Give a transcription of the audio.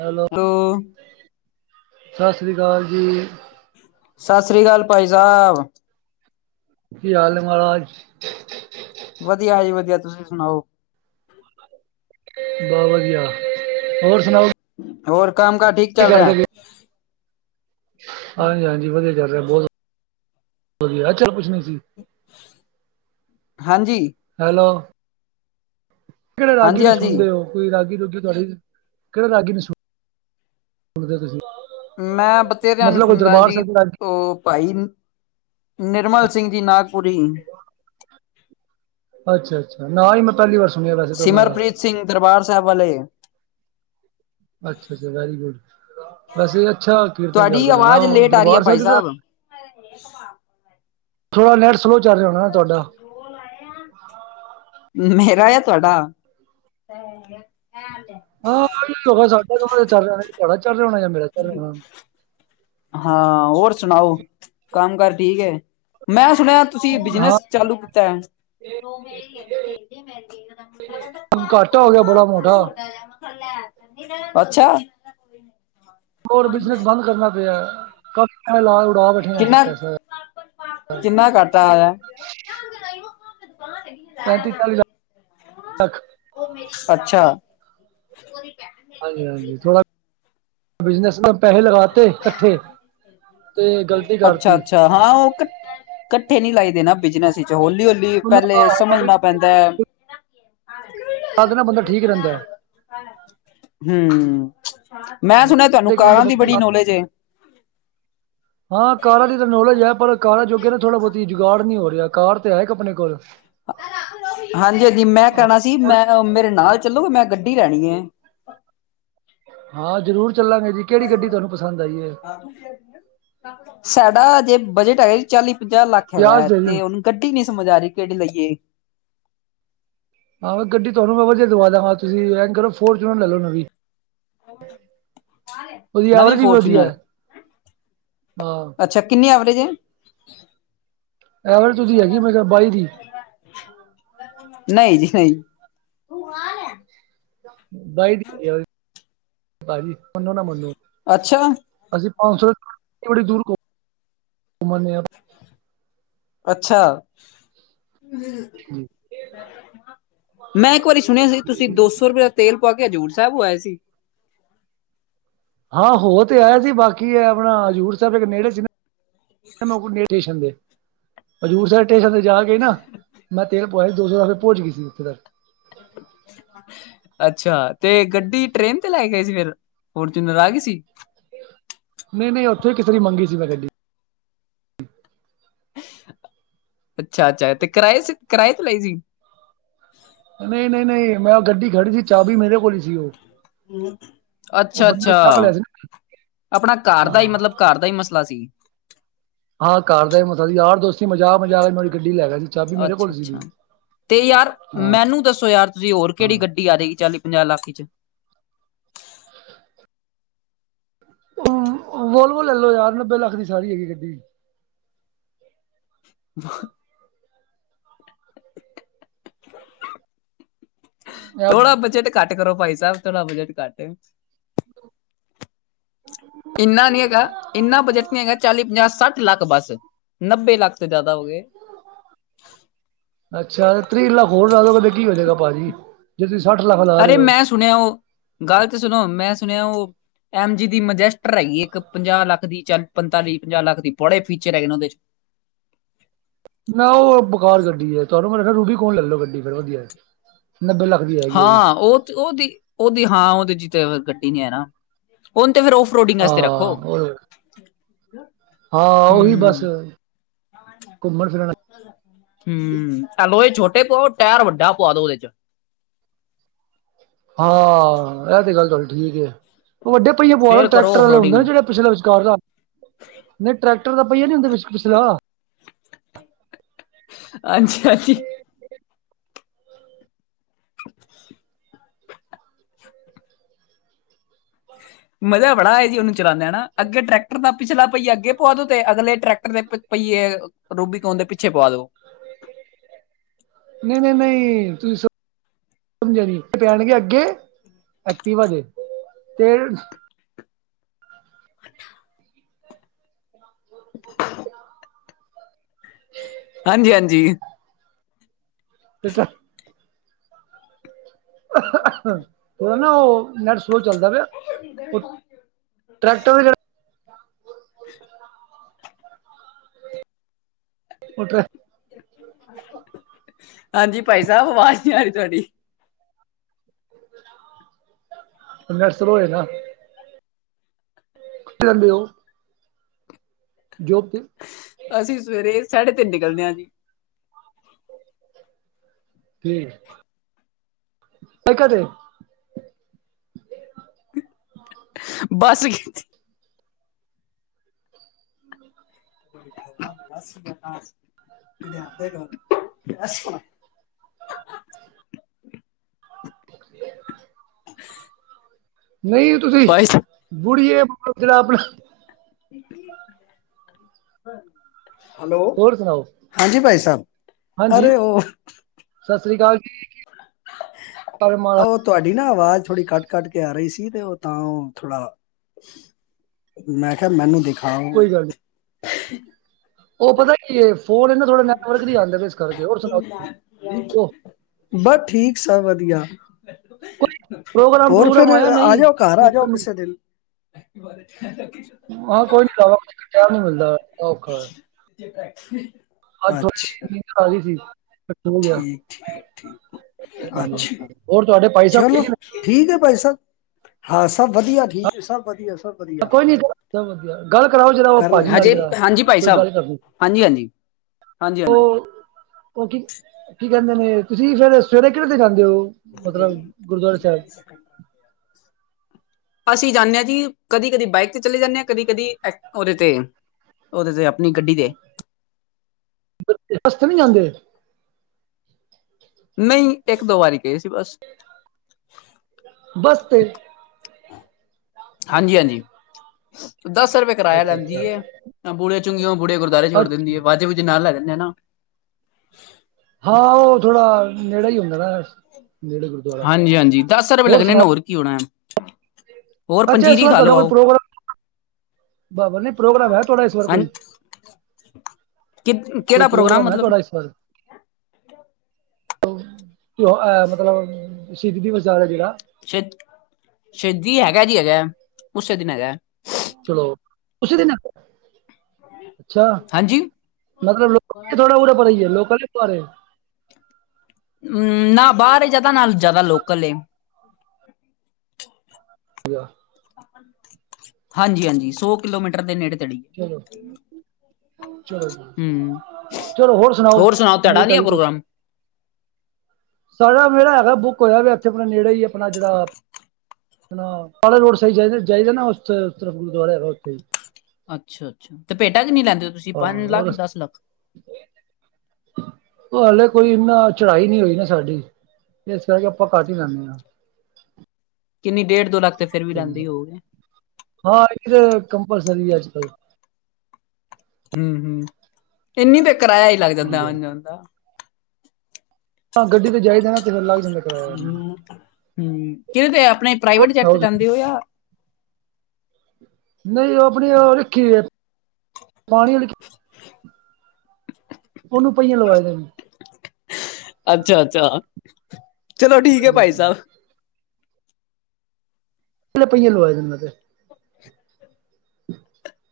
Hello, ਸਤਿ ਸ੍ਰੀ ਅਕਾਲ ਜੀ। ਸਤਿ ਸ਼੍ਰੀ ਅਕਾਲ ਭਾਈ ਸਾਹਿਬ। ਕੀ ਹਾਲ ਨੇ ਮਹਾਰਾਜ। ਵਧੀਆ ਜੀ ਵਧੀਆ ਤੁਸੀਂ ਸੁਣਾਓ? ਬਸ ਵਧੀਆ ਹੋਰ ਸੁਣਾਓ? ਹੋਰ ਕੰਮ ਕਾਰ ਠੀਕ, ਕੀ ਚੱਲ ਕਰਦੇ ਰਿਹਾ? ਪੇਉ। ਹਾਂਜੀ- ਹਾਂਜੀ ਵਧੀਆ ਚੱਲ ਰਿਹਾ ਬਹੁਤ ਵਧੀਆ ਏ ਚੱਲ ਪੁਛਨੀ ਸੀ। ਹਾਂਜੀ ਹੈਲੋ, ਕਿਹੜੇ ਰਾਗੀ ਹਾਂਜੀ, ਨੂੰ ਹਾਂਜੀ। ਸੁਣਦੇ ਓ। ਕੋਈ ਰਾਗੀ ਰੁਗੀ ਤੁਹਾਡੀ ਕਿਹੜਾ ਰਾਗੀ ਨੂੰ ਸੁਣਦੇ ਤੁਸੀਂ। ਮੈਂ ਬਥੇਰਿਆਂ ਨੂੰ ਮਤਲਬ ਕੋਈ ਸੁਣਦਾ ਦਰਬਾਰ ਜੀ ਸਾਹਿਬ ਰਾਗੀ ਓ, ਭਾਈ ਨਿਰਮਲ ਸਿੰਘ ਜੀ ਨਾਗਪੁਰੀ। ਅੱਛਾ-ਅੱਛਾ, ਨਾ ਈ ਮੈਂ ਪਹਿਲੀ ਵਾਰ, ਸੁਣਿਆ ਵੈਸੇ ਤਾਂ ਉਹਨਾਂ ਦਾ ਸਿਮਰਪ੍ਰੀਤ ਸਿੰਘ ਦਰਬਾਰ ਸਾਹਿਬ ਵਾਲੇ। ਅੱਛਾ ਅੱਛਾ, ਵੈਰੀ ਗੁੱਡ ਵੈਸੇ ਅੱਛਾ ਕੀਰਤਨ ਤੁਹਾਡੀ ਕਰਦੇ ਨੇ ਨਾ ਆਵਾਜ਼ ਓ ਲੇਟ ਆ ਰਹੀ ਹੈ ਦਰਬਾਰ ਭਾਈ ਸਾਹਿਬ। ਥੋੜ੍ਹਾ ਨੈਟ ਸਲੋਅ ਚੱਲ ਰਿਹਾ ਹੋਣਾ ਤੁਹਾਡਾ। [inaudible] ਮੇਰਾ ਆ ਤੁਹਾਡਾ [inaudible] ਹੈਲੈ ਹਾਂ ਸਾਡਾ ਚੱਲ ਜਾਣਾ ਬੜਾ ਚੱਲ ਜਾ ਹੋਣਾ। ਮੇਰਾ ਚੱਲ ਹੂੰ ਰਿਹਾ ਹੋਣਾ ਹਾਂ ਹੋਰ ਸੁਣਾਓ ਕੰਮ ਕਾਰ ਠੀਕ ਏ ਮੈਂ ਸੁਣਿਆ ਤੁਸੀਂ ਹਾਂ ਬਿਜਨਸ ਚਾਲੂ ਕੀਤਾ। ਘਾਟਾ ਹੋ ਗਿਆ ਬੜਾ ਮੋਟਾ [unintelligible] ਅੱਛਾ ਹੋਰ ਬਿਜਨਸ ਬੰਦ ਕਰਨਾ ਪਿਆ ਕਾਫੀ ਲਾ ਉਡਾ ਬੈਠੇ ਹ ਅਸੀਂ ਪੈਸਾ ਜਿੰਨਾ ਘਾਟਾ ਆਇਆ। ਪੈਂਤੀ ਚਾਲੀ ਲੱਖ ਅੱਛਾ ਹਾਂਜੀ -ਹਾਂਜੀ ਥੋੜ੍ਹਾ ਬਿਜਨਸ ਨਾ ਪੈਹੇ ਲਗਾਤੇ ਕੱਠੇ ਤੇ ਗਲਤੀ ਅੱਛਾ ਕਰਤੀ। ਅੱਛਾ ਹਾਂ ਉਹ ਕੱਠੇ ਨਹੀਂ ਲਾਈਦੇ ਨਾ ਬਿਜਨਸ ਵਿੱਚ ਹੌਲੀ -ਹੌਲੀ ਉਹਨਾਂ ਦਾ ਪਹਿਲੇ ਹਵਾ ਵੀ ਸਮਝਣਾ ਪੈਂ ਦੈ ਤਾਂ ਦੇ ਬੰਦਾ ਠੀਕ ਰਹਿੰਦਾ ਹੈ। ਹੂੰ ਮੈਂ ਸੁਣਿਆ ਤੁਹਾਨੂੰ ਦੇ ਕੰਮ ਤੇ ਕਾਰਾਂ ਦੀ ਬੰਦਾ ਬੜੀ ਲਾ ਨੌਲੇਜ ਏ। ਹਾਂ ਕਾਰਾ ਦੀ ਤਾਂ ਨੌਲੇਜ ਹੈ ਪਰ ਕਾਰਾ ਜੋ ਕਿ ਨਾ ਥੋੜ੍ਹਾ ਬਹੁਤੀ ਜੁਗਾੜ ਨਹੀਂ ਹੋ ਰਿਹਾ। ਕਾਰ ਤੇ ਹੈ ਇੱਕ ਆਪਣੇ ਕੋਲ ਹਾਂਜੀ -ਹਾਂਜੀ ਮੈਂ ਹਾਂ, ਕਹਿਣਾ ਸੀ ਥੋੜ੍ਹੀ- ਮੈਂ ਮੇਰੇ ਨਾਲ ਚੱਲੋਗੇ ਮੈਂ ਗੱਡੀ ਲੈਣੀ ਏ। ਹਾਂ ਜ਼ਰੂਰ ਚੱਲਾਂਗੇ ਜੀ ਕਿਹੜੀ ਗੱਡੀ ਤੁਹਾਨੂੰ ਪਸੰਦ ਆਈ ਏ। ਸਾਡਾ ਜੇ ਬਜਟ ਹੈਗਾ ਚਾਲੀ ਪੰਜਾਹ ਲੱਖ ਪਿਆਸ ਹੈਗਾ ਦੇ ਜੀ ਤੇ ਉਹਨ ਗੱਡੀ ਨੀ ਸਮਝ ਆ ਰਹੀ ਕਿਹੜੀ ਲਈਏ। ਹਾਂ ਗੱਡੀ ਤੁਹਾਨੂੰ ਮੈਂ ਵਧੀਆ ਦਵਾਂਗਾ ਤੁਸੀਂ ਇਂਝ ਕਰੋ ਫੋਰਚੂਨ ਲੈ ਲੋ ਨਵੀ ਉਹਦੀ ਨਵੀਂ ਐਵਰੇਜ ਫੋਰਚੂਨਰ ਆ ਅੱਛਾ ਕਿੰਨੀ ਐਵਰੇਜ ਏ। ਐਵਰੇਜ ਉਹਦੀ ਹੈਗੀ ਮੇਰੇ ਖਿਆਲ ਬਾਈ ਦੀ ਨਹੀਂ ਜੀ ਨਹੀਂ ਵਾਈਟ [inaudible] ਭਾਜੀ ਮੰਨੋ ਨਾ ਮੰਨੋ। ਅੱਛਾ ਅਸੀਂ ਪੰਜ ਸੌ ਬੜੀ ਦੂਰ ਘੁੰਮ- ਘੁੰਮ ਆਣੇ ਆ। ਅੱਛਾ ਭਾਜੀ ਮੈਂ ਇੱਕ ਵਾਰੀ ਸੁਣਿਆ ਸੀ ਤੁਸੀਂ ਦੋ ਸੌ ਰੁਪਆ ਤੇਲ ਪਾ ਕੇ ਹਜ਼ੂੂਰ ਸਾਹਿਬ ਆਏ ਸੀ। ਹਾਂ ਹੋ ਤੇ ਆਇਆ ਸੀ ਬਾਕੀ ਹੈ ਆਪਣਾ ਹਜ਼ੂਰ ਸਾਹਿਬ ਦੇ ਨੇੜੇ ਸੀ ਨਾ। ੇਸ਼ਨਦੇ ਹਜ਼ੂਰ ਸਾਹਿਬ ਸਟੇਸ਼ਨ ਤੇ ਜਾ ਕੇ ਨਾ ਮੈਂ ਤੇਲ ਪਵਾਆ ਸੀ ਦੋ ਸੌ ਰ ਭਹਜ ਗਈ ਸੀ ਉੱਥੇ ਤੱਕ ਹ ਅੱਛਾ ਤੇ ਗੱਡੀ ਟ੍ਰੇਨ ਤੇ ਲੈ ਗਏ ਸੀ ਫਿਰ ਹੋਰ ਜ ਨਰਾਗ ਸੀ ਨਹੀਂ ਨਹੀਂ ਉੱਥੇ ਕਿਸੇਰੀ ਮੰਗੀ ਸੀ ਮੈਂ ਗੱਡੀ ਅੱਛਾ -ਅੱਛਾ ਤੇ ਕਿਰਾਏ 'ਚ ਕਿਰਾਏ ਲਏ ਸੀ। ਨਹੀਂ- ਨਹੀਂ -ਨਹੀਂ ਮੈਂ ਗੱਡੀ ਖੜੀ ਸੀ ਚਾਬੀ ਮੇਰੇ ਕੋਲ ਹੀ ਸੀ ਉਹ ਉਹ ਅੱਛਾ ਬੰਦੇ ਨੇ -ਅੱਛਾ ਚੱਕ ਲਿਆ ਸੀ ਨਾ ਆਪਣਾ ਘਰ ਦਾ ਹੀ ਹਾਂ ਮਤਲਬ ਘਰ ਦਾ ਈ ਮਸਲਾ ਸੀ। ਹਾਂ ਘਰ ਦਾ ਹੀ ਮਸਲਾ ਸੀ ਯਾਰ ਦੋਸਤੀ ਮਜ਼ਾਕ -ਮਜਾਕ ਇਹਨਾਂ ਦੀ ਗੱਡੀ ਲੈ ਗਏ ਸੀ ਚਾਬੀ ਮੇਰੇ ਅੱਛਾ ਕੋਲ ਸੀ। ਅੱਛਾ ਤੇ ਯਾਰ ਮੈਨੂੰ ਦੱਸੋ ਯਾਰ ਤੁਸੀਂ ਹੋਰ ਕਿਹੜੀ ਗੱਡੀ ਆ ਜਾਏਗੀ ਚਾਲੀ ਪੰਜਾਹ ਲੱਖ ਇਚ ਵੋਲਵੋ ਲੈ ਲਓ ਯਾਰ ਨੱਬੇ ਲੱਖ ਦੀ ਸਾਰੀ ਹੈਗੀ ਗੱਡੀ [inaudible] ਥੋੜਾ ਬਜਟ ਘੱਟ ਕਰੋ ਭਾਈ ਸਾਹਿਬ ਥੋੜਾ ਬਜਟ ਘੱਟ [inaudible] ਇੰਨਾ ਨੀ ਹੈਗਾ ਇੰਨਾ ਬਜਟ ਨਹੀਂ ਹੈਗਾ ਚਾਲੀ ਪੰਜਾਹ ਸੱਠ ਲੱਖ ਬਸ ਨੱਬੇ ਲੱਖ ਤੇ ਜ਼ਿਆਦਾ ਹੋ ਗਏ ਅੱਛਾ ਤ੍ਰੀਹ ਲੱਖ ਹੋਰ ਲਾ ਦਿਓ ਕਹਦੇ ਕੀ ਹੋ ਜਾਗਾ ਭਾ ਜੀ ਜੇ ਤੁਸੀਂ ਸੱਠ ਲੱਖ ਲਾ ਅਰੇ ਰਹੇ ਹੋ ਮੈਂ ਸੁਣਿਆ ਉਹ ਗਲਤ ਸੁਣੋ ਮੈਂ ਸੁਣਿਆ ਉਹ ਐਮ ਜੀ ਦੀ ਮਜੈਸਟਰ ਹੈਗੀ ਇੱਕ ਪੰਜਾਹ ਲੱਖ ਦੀ ਚਾਲ ਪੰਤਾਲੀ ਪੰਜਾਹ ਲੱਖ ਦੀ ਬੜੇ ਫੀਚਰ ਹੈਗੇ ਨੇ ਉਹਦੇ ਨਾ ਉਹ ਬੁਖਾਰ ਗੱਡੀ ਹੈ ਤੁਹਾਨੂੰ ਮੈਂ ਰੂਬੀ ਕੌਣ ਲੈ ਲ ਲੋ ਗੱਡੀ ਫੇਿਰ ਵਧੀਆ ਨੱਬੇ ਲੱਖ ਦੀ ਹੈ ਹਾਂ ਉਹ ਉਹਦੀ ਉਹਦੀ ਹਾਂ ਉਹਦੇ ਚ ਤੇ ਕੱਢਡੀ ਨੀ ਹੈ ਨਾ ਹੁਣ ਤੇ ਫਿਰ ਓਫਰੋਡਿੰਗ ਵਾਸਤੇ ਰੱਖੋ ਹਾਂ ਹਾਂ ਉਹੀ ਬਸ ਘੁੰਮਣ ਫਿਰਨ [unintelligible] [inaudible] ਹਮ ਐਲੋ ਇਹ ਛੋਟੇ ਪਾਆਓ ਟਾਇਰ ਵੱਡਾ ਪਾਆ ਦੋ ਉਹਦੇ ਚ ਹਾਂ ਇਹ ਤੇ ਗੱਲ ਚੱਲ ਠੀਕ ਉਹ ਵੱਡੇ ਪਹੀਆਂ ਪ ਫੇਰ ਕਰੋ ਟਰੈਕਟਰ ਆਫ ਵਾਲੇ ਹੁੰਦੇ ਨੇ ਰੋਡਿੰਗ ਜਿਹੜੇ ਪਿਛਲਾ ਵਿਚਕਾਰ ਦਾ ਨਹੀਂ ਟਰੈਕਟਰ ਦਾ ਪਹੀਆ ਨੀ ਉਹਦੇ ਵਿੱਚ ਪਿਛਲਾ ਅਾਂਜੀ ਅਜੀ ਮਜ਼ਾ ਬੜਾ ਹੈਆ ਜੀ ਉਹਨੂੰ ਚਲਾਉਂਦੇ ਹੈ ਹਨ ਅੱਗੇ ਟਰੈਕਟਰ ਤਾਂ ਪਿਛਲਾ ਪਈਏ ਅੱਗੇ ਪੁਆਧੋ ਤੇ ਅਗਲੇ ਟਰੈਕਟਰ ਦੇ ਪਈਏ ਰੂਬੀ ਕੌਣ ਦੇ ਪਿੱਛੇ ਪਾ ਦੋ ਨਹੀਂ ਨਹੀਂ ਨਹੀਂ ਤੁਸੀਂ ਸ ਪੈਣਗੇ ਅੱਗੇ ਐਕਟਿਵਾ ਆ ਦੇ ਤੇ [unintelligible] [inaudible] ਹਾਂਜੀ ਹਾਂਜੀ ਤੇ ਤਾਂ ਥੋੜਾ ਨਾ ਉਹ ਨੈਟ ਸਲੋਅ ਚੱਲਦਾ ਪਿਆ ਉਹ ਹ ਟਰੈਕਟਰ ਵੀ [unintelligible] [inaudible] ਉਟਰ ਹਾਂਜੀ ਭਾਈ ਸਾਹਿਬ ਅਵਾਜ਼ ਨਹੀਂੀ ਆ ਰਹੀ ਤੁਹਾਡੀ ਘਰ ਸ ਲੋੋਏ ਨਾ ਕੀ ਕਹਿੰਦੇ ੳ ਜੋਬ ਤੇ ਅਸੀਂ ਸਵੇਰੇ ਸਾਢੇ ਤਿੰਨ ਨਿਕਲਦੇ ਹਾਂ ਜੀ ਹ ਕਦੇ ਬਸ ਗ [unintelligible] [unintelligible] [inaudible] ਨਈ ਤੁਸੀਂ ਭਾਈ ਸਾਹਿਬ ਬੁੜੀਏ ਜੇਹੜਾ ਅਪਣਾ ਹੈਲੋ, ਹੋਰ ਸੁਣਾਓ ਹਾਂਜੀ ਭਾਈ ਸਾਹਿਬ ਹਾਂਜੀ ਅਰੇ ਉਹ ਸਤਿ ਸ੍ਰੀ ਅਕਾਲ ਜੀ, ਪਰ ਮਹਾਰਾ ਉਹ ਤੁਹਾਡੀ ਨਾ ਅਵਾਜ਼ ਥੋੜੀ ਕੱਟ ਕੱਟ ਕੇ ਆ ਰਹੀ ਸੀ, ਤੇ ਉਹ ਤਾਂ ਉਹ ਥੋੜਾ ਮੈਂ ਕਿਹਾਿਆ ਮੈਨੂੰ ਦਿਖਾ ਕੋਈ ਗੱਲ ਨੀ ਉਹ ਪਤਾ ਕੀ ਏ ਫੋਨ ਇਹ ਨਾ ਥੋੜਾ ਨੈਟਵਰਕ ਨੀ ਆਂਦੇ ਪੈ, ਇਸ ਕਰਕੇ ਹੋਰ ਸੁਣਾਓਸੀ ਬਸ ਠੀਕ ਸ ਵਧੀਆ ਪ੍ਰੋਗਰਾਮ ਹੋਰ ਪ੍ਰੋਗਰਾਮ ਫੇਿਰ ਆਇਆ ਆ ਨਹੀਂ ਜਾਓ ਘਰ ਆ ਜਾਓ ਕਿਸੇ ਦਿਨ ਐ ਬ ਹਾਂ ਕੋਈ ਨੀ ਨੀ ਮਿਲਦਾ ਔਖਾ ੈਕ ਅੱਜ ਥੋੀ ਗਈ ਸੀ ਹੋ ਗਿਆ ਠੀਕ ਠੀਕ ਠੀਕ ਹਾਂਜੀ ਅੱਛਾ ਹੋਰ ਤੁਹਾਡੇ ਭਾਈ ਸਾਹਿਬ ਚਲੋ ਠੀਕ ਨੇ ਠੀਕ ਹੈ ਭਾਈ ਸਬ ਹਾਂ ਸਭ ਵਧੀਆ ਠੀਕ ਹੈ ਸਭ ਵਧੀਆ ਸਭ ਵਧੀਆ ਕੋਈ ਨੀ ਸਭ ਵਧੀਆ ਗੱਲ ਕਰਾਓ ਜਿਹੜਾ ਉਹ ਕਰ ਭਾਜੀ ਲੈਣਾ ਨਾਲ ਹਜੇ ਜਿਹੜਾ ਹਾਂਜੀ ਭਾਈ ਕੋਈ ਸਾਹਿਬ ਗੱਲ ਕਰਨ ਹਾਂਜੀ ਹਾਂਜੀ ਹਾਂਜੀ ਹਾਂਜੀ ਉਹ ਕੀ, ਕੀ ਕਹਿੰਦੇ ਨੇ ਤੁਸੀਂ ਫੇਰ ਸਵੇਰੇ ਕਿਹੜੇ ਤੇ ਜਾਂਦੇ ੳ, ਹੋ ਗਏ ਮਤਲਬ ਨੀ ਗੁਰਦੁਆਰੇ ਜੀ ਸਾਹਿਬ ਤੀਹ ਸੈਕਿੰਡ ਅਸੀਂ ਜਾਂਨੇ ਹਾਂ ਜੀ ਕਦੀ ਕਦੀ ਬਾਈਕ ਤੇ ਚਲੇ ਜਾਂਦੇ ਹਾਂ, ਕਦੀ ਕਦੇ ਉਹਦੇ ਤੇ ਉਹਦੇ ਤੇ ਅਪਣੀ ਗੱਡੀ ਤੇ ਹੱਸ ਤੇ ਨੀ ਜਾਂਦੇ ਨਹੀਂ ਇੱਕ ਦੋ ਵਾਰੀ ਗਹੇ ਸੀ ਬਸ ਬਸਤੇ ਹਾਂਜੀ ਹਾਂਜੀ ਦਸ ਰੁਪਏ ਕਿਰਾਇਆ ਅੱਛਾ ਅੱਛਾ ਲੈਂਦੀਏ ਤਾਂ ਬੂੜੇ ਚੁੰੰਗੀਆਂ ਬੂੜੇ ਗੁਰਦੁਆਰੇ ਛੋੜ ਦਿੰਦੀ ਅੱਛਾ ਵਾਜੇ ਬੂਜੇ ਨਾਲ ਲੈੈਂਦੇ ਨਾ ਹਾਂ ਉਹ ਥੋੜਾ ਨੇੜੇ ਹੀ ਹੁੰਦਾ ਨਾ ਨੇੜੇ ਗੁਰਦੁਆਰਾ ਹਾਂਜੀ ਹਾਂਜੀ, ਦਸ ਰੁਪਏ ਲੱਗਣੇ ਹੋਰ ਕੀ ਹੋਣਾ ਐ ਅੱਛਾ, ਇਸ ਵਾਰ ਤੁਹਾਡਾ ਕੋਈ ਪ੍ਰੋਗਰਾਮ ਬਾਬਾ ਨ ਪ੍ਰੋਗਰਾਮ ਹੈ ਤੁਹਾਡਾ ਇਸ ਵਾਰ ਹਾਂ ਕੋਈ ਕਿ ਕੋਈ ਕਿਹੜਾ ਪ੍ਰੋਗਰਾਮ ਹੈ ਮਤਲਬ ਤੁਥਹਾਡਾ ਇਸ ਵਾਰ ਤਿਉਹ ਮਤਲਬ ਸ਼ਹੀਦੀ ਦੀਵਸ ਜ਼ਾ ਰਹੈ ਜਿਹੜਾ ਸ਼ਹੀਦੀ ਹੈਗਾ ਜੀ ਹੈਜਾ, ਉਸੇ ਦਿਨ ਹੈਗਾ ਚਲੋ ਤੁਸੀ ਦਿ ਅੱਛਾ, ਹਾਂਜੀ ਮਤਲਬ ਲੋਕਲ ਥੋੜਾ ਬਰਾ ਪ ਹੀ ਹੈ ਲੋਕਲ ਐ ਬਾਹਰ ਏ ਹਮ ਨਾ ਬਾਹਰ ਜ਼ਿਆਦਾ ਨਾ ਜ਼ਿਆਦਾ ਲੋਕਲ ਏ ਹਾਂਜੀ ਹਾਂਜੀ ਸੌ ਕਿਲੋਮੀਟਰ ਦੇ ਨੇੜੇ ਤੇੜੇ ਈ ਚਲੋ ਚਲੋ, ਹਮ ਚਲੋ ਹੋਰ ਸੁਣਾਓ ਨਵੀ ਤੁਹਾਡਾ ਨੀ ਹੈ ਤਾਜ਼ੀ ਕੁਛ? ਪ੍ਰੋਗਰਾਮ ਸਾਡਾ ਮਿਹੜਾ ਹੈਗਾ ਬੁੱਕ ਹੋਇਆ ਵੀ ਇੱਥੇ ਆਪਣੇ ਨੇੜੇ ਹੀ ਆਪਣਾ ਜਿਹੜਾ ਕੇ ਰੋਡ ਸਾਈਡ ਜਾਦਾ ਗੁਰਦੁਆਰੇ ਉਥੇ ਹੀ ਅੱਛਾ ਅੱਛਾ ਤੇਪੇਟਾ ਕਿਨੀ ਲੈਂਦੇ ੳ ਹਾਂ [unintelligible] ਉਹ ਹਲੇ ਕੋਈ ਇਨਾ ਚੜਾਈ ਨੀ ਹੋਈ ਨਾ ਸਾਡੀ, ਇਸ ਕਰਕੇ ਆਪਾਂ ਕੱਟ ਹੀ ਲੈਂਨੇ ਹਾਂ ਕਿੰਨੀ ਡੇਢ ਦੋ ਲੱਖ ਤੇ ਫੇਰ ਵੀ ਲੈਂਦੇ ਹੀ ਹੋਗੇ ਹਾਂ, ਇਹ ਕਿ ਤੇ ਕਮਪਲਸਰੀ ਆਜ ਕੱਲ ਹਮ ਹਮ ਇੰਨੀ ਤੇ ਕਿਰਾਇਆ ਹੀ ਲੱਗ ਜਾਂਦਾ ਹਾਂਜੀ ਹਾਂਜੀ ਵ ਦਾ ਹਾਂ ਗੱਡੀ ਤੇ ਜਾਈਦਾ ਨਾ ਤੇ ਫਿਰ ਲੱਗ ਜਾਂਦਾ ਕਿਰਾਇਆ ਇੰਨਾ ਹਮ ਕਿਹੜ ਤੇ ਆਪਣੇ ਹੋਰ ਪ੍ਰਾਈਵੇਟ ਜੈਟ ਸੁਣਾਓ ਤੇ ਤੁਸੀਂ? ਜਾਂਦੇ ਹੋ ਜਾਂ ਨਹੀਂ ਉਹ ਆਪਣੀ ਉਹ ਰੱਖੀ ਹੈ ਪਾਣੀ ਉਹਨੂੰ ਪਹੀਆਂ ਲਵਾ ਦੇ ਅੱਛਾ ਅੱਛਾ ਚਲੋ ਠੀਕ ਹੈ ਹਾਂਜੀ ਭਾਈ ਹਾਂਜੀ ਸਾਹਿਬ ਪਲੇ ਪਆਂ ਲ ਲੋਵਾਏ ਮ ਤੇ ਹ